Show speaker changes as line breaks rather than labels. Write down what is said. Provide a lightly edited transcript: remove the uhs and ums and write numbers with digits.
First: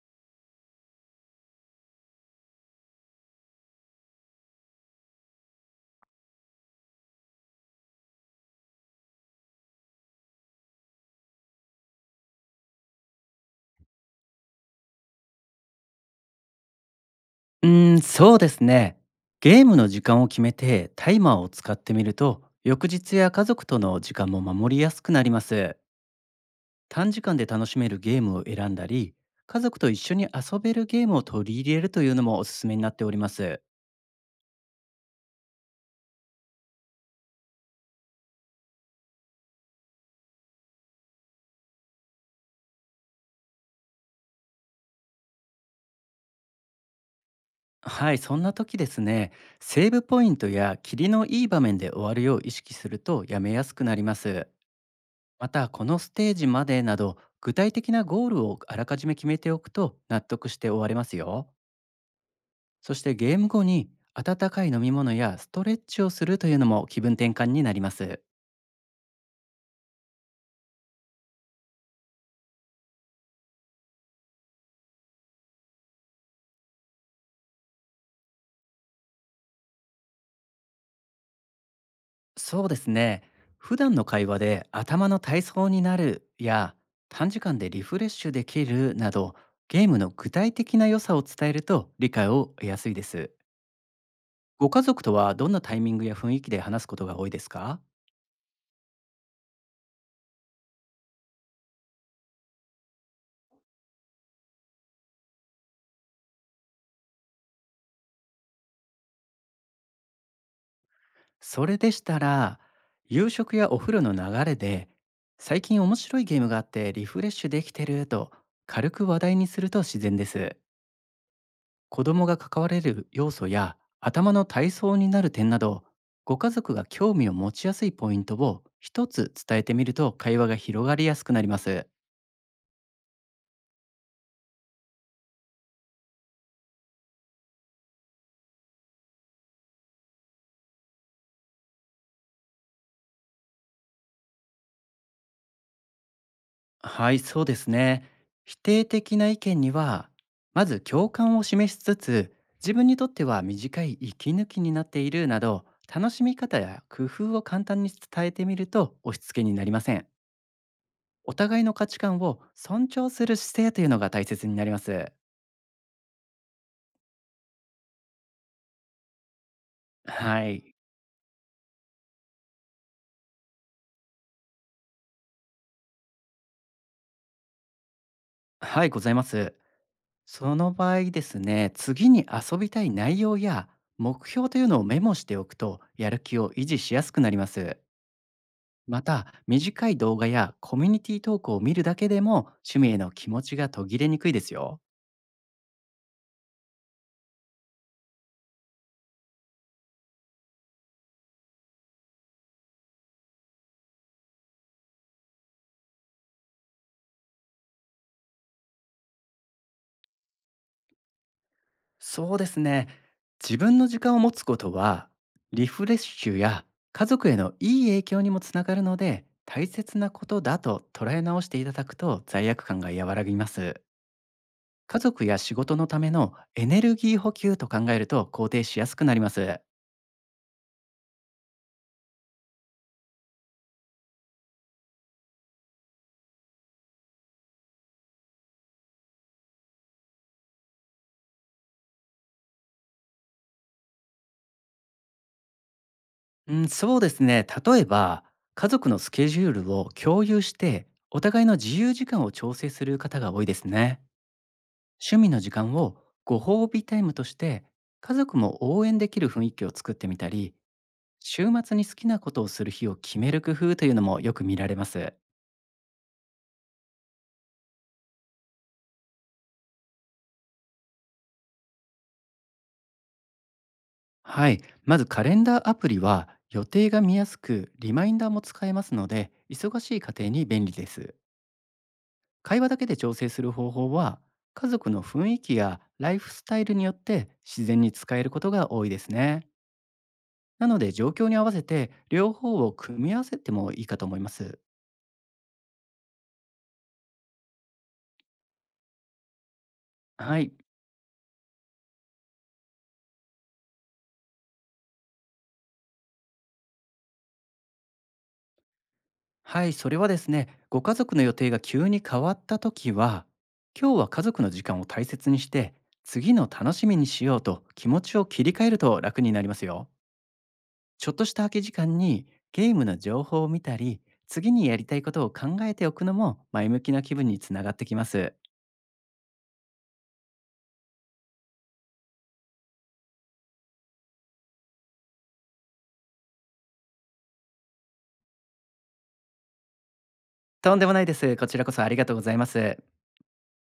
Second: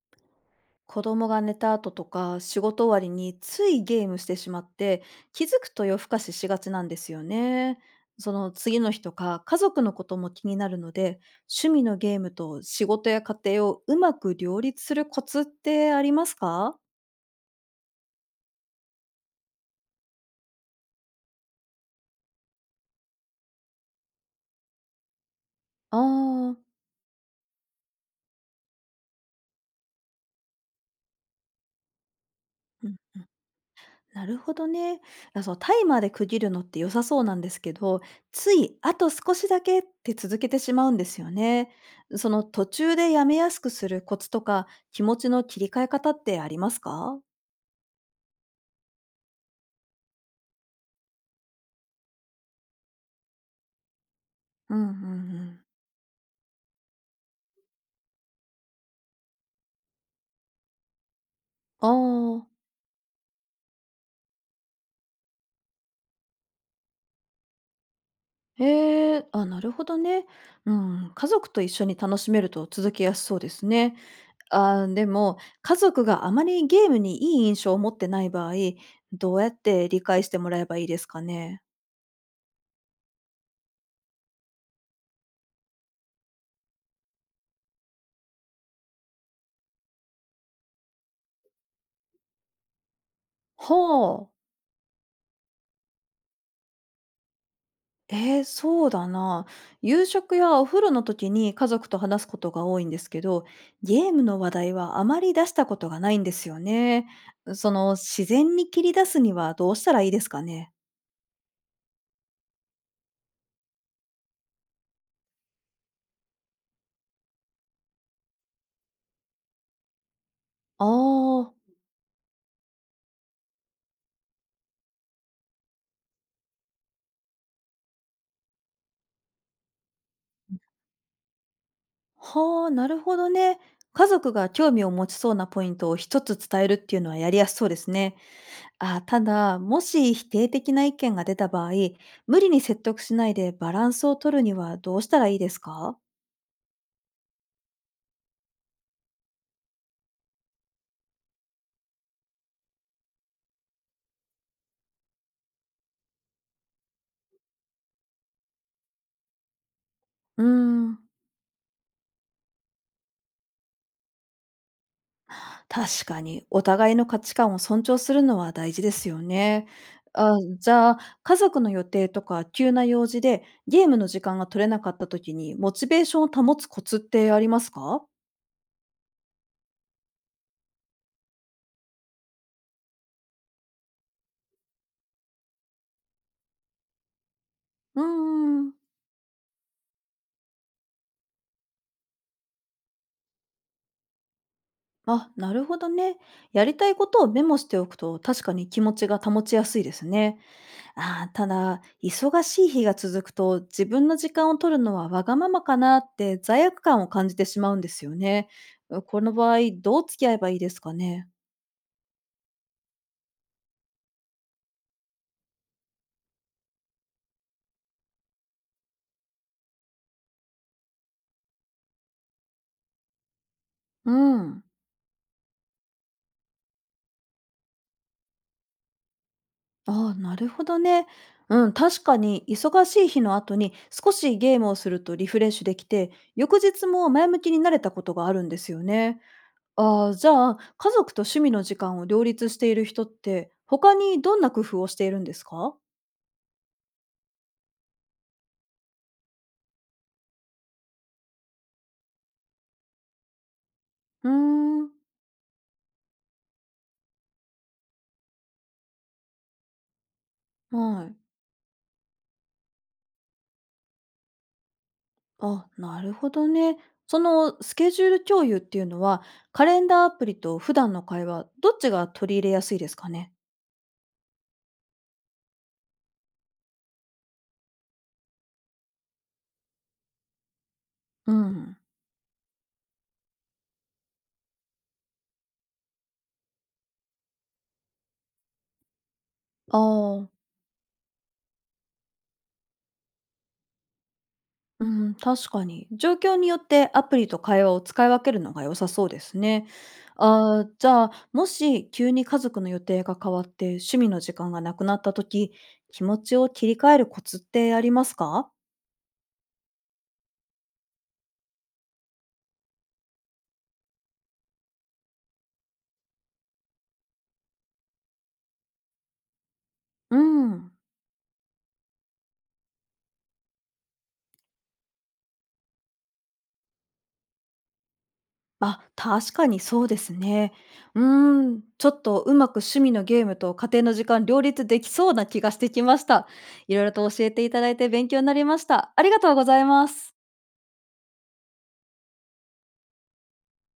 子供が寝た後とか仕事終わりについゲームしてしまって、気づくと夜更かししがちなんですよね。その次の日とか家族のことも気になるので、趣味のゲームと仕事や家庭をうまく両立するコツってありますか？
うーん、そうですね。ゲームの時間を決めてタイマーを使ってみると、翌日や家族との時間も守りやすくなります。
あ、あー。
短時間で楽しめるゲームを選んだり、家族と一緒に遊べるゲームを取り入れるというのもおすすめになっております。
なるほどね。あ、そう、タイマーで区切るのって良さそうなんですけど、ついあと少しだけって続けてしまうんですよね。その途中でやめやすくするコツとか、気持ちの切り替え方ってありますか？
はい、そんな時ですね、セーブポイントや霧のいい場面で終わるよう意識するとやめやすくなります。
うんうんう
ま
ん。
た、このステージまでなど、具体的なゴールをあらかじめ決めておくと納得して終われますよ。
ああ、
そしてゲーム後に温かい飲み物やストレッチをするというのも気分転換になります。
へえ、あ、なるほどね。うん、家族と一緒に楽しめると続けやすそうですね。あー、でも、家族があまりゲームにいい印象を持ってない場合、どうやって理解してもらえばいいですかね。
そうですね。普段の会話で頭の体操になるや、短時間でリフレッシュできるなど、ゲームの具体的な良さを伝えると理解を得やすいです。
ほう。
ご家族とはどんなタイミングや雰囲気で話すことが多いですか？
ええ、そうだな。夕食やお風呂の時に家族と話すことが多いんですけど、ゲームの話題はあまり出したことがないんですよね。その自然に切り出すにはどうしたらいいですかね。
それでしたら、夕食やお風呂の流れで、最近面白いゲームがあってリフレッシュできてると軽く話題にすると自然です。
ああ、
子供が関われる要素や頭の体操になる点など、ご家族が興味を持ちやすいポイントを一つ伝えてみると会話が広がりやすくなります。
はあ、なるほどね。家族が興味を持ちそうなポイントを一つ伝えるっていうのはやりやすそうですね。あ、ただ、もし否定的な意見が出た場合、無理に説得しないでバランスを取るにはどうしたらいいですか？
はい、そうですね。否定的な意見には、まず共感を示しつつ、自分にとっては短い息抜きになっているなど、楽しみ方や工夫を簡単に伝えてみると押し付けになりません。
うーん。
お互いの価値観を尊重する姿勢というのが大切になります。
確かに、お互いの価値観を尊重するのは大事ですよね。あ、
は
じ
い
ゃあ、家族の予定とか急な用事でゲームの時間が取れなかった時に、モチベーションを保つコツってありますか？
はい、ございます。その場合ですね、次に遊びたい内容や目標というのをメモしておくと、やる気を維持しやすくなります。
うーん。
また、短い動画やコミュニティ投稿を見るだけでも、趣味への気持ちが途切れにくいですよ。
あ、なるほどね。やりたいことをメモしておくと、確かに気持ちが保ちやすいですね。あー、ただ、忙しい日が続くと、自分の時間を取るのはわがままかなって罪悪感を感じてしまうんですよね。この場合、どう付き合えばいいですかね？
そうですね。自分の時間を持つことは、リフレッシュや家族へのいい影響にもつながるので、大切なことだと捉え直していただくと罪悪感が和らぎます。
うん。
家族や仕事のためのエネルギー補給と考えると肯定しやすくなります。
ああ、なるほどね。うん、確かに忙しい日の後に少しゲームをするとリフレッシュできて、翌日も前向きになれたことがあるんですよね。ああ、じゃあ、家族と趣味の時間を両立している人って、他にどんな工夫をしているんですか？
うん、そうですね。例えば、家族のスケジュールを共有して、お互いの自由時間を調整する方が多いですね。
うーん、
趣味の時間をご褒美タイムとして、家族も応援できる雰囲気を作ってみたり、
はい。
週末に好きなことをする日を決める工夫というのもよく見られます。
あ、なるほどね。そのスケジュール共有っていうのは、カレンダーアプリと普段の会話、どっちが取り入れやすいですかね？
はい。まずカレンダーアプリは予定が見やすく、リマインダーも使えますので、忙しい家庭に便利です。
うん。
会話だけで調整する方法は、家族の雰囲気やライフスタイルによって自然に使えることが多いですね。
ああ。
なので状況に合わせて両方を組み合わせてもいいかと思います。
うん、確かに。状況によってアプリと会話を使い分けるのが良さそうですね。
はい。
あー、じゃあ、もし急に家族の予定が変わって趣味の時間がなくなった時、気持ちを切り替えるコツってありますか？
はい、それはですね、ご家族の予定が急に変わった時は、今日は家族の時間を大切にして、次の楽しみにしようと気持ちを切り替えると楽になりますよ。
うん。
ちょっとした空き時間にゲームの情報を見たり、次にやりたいことを考えておくのも前向きな気分につながってきます。
あ、確かにそうですね。うーん、ちょっとうまく趣味のゲームと家庭の時間両立できそうな気がしてきました。いろいろと教えていただいて勉強になりました。ありがとうございます。
とんでもないです。こちらこそありがとうございます。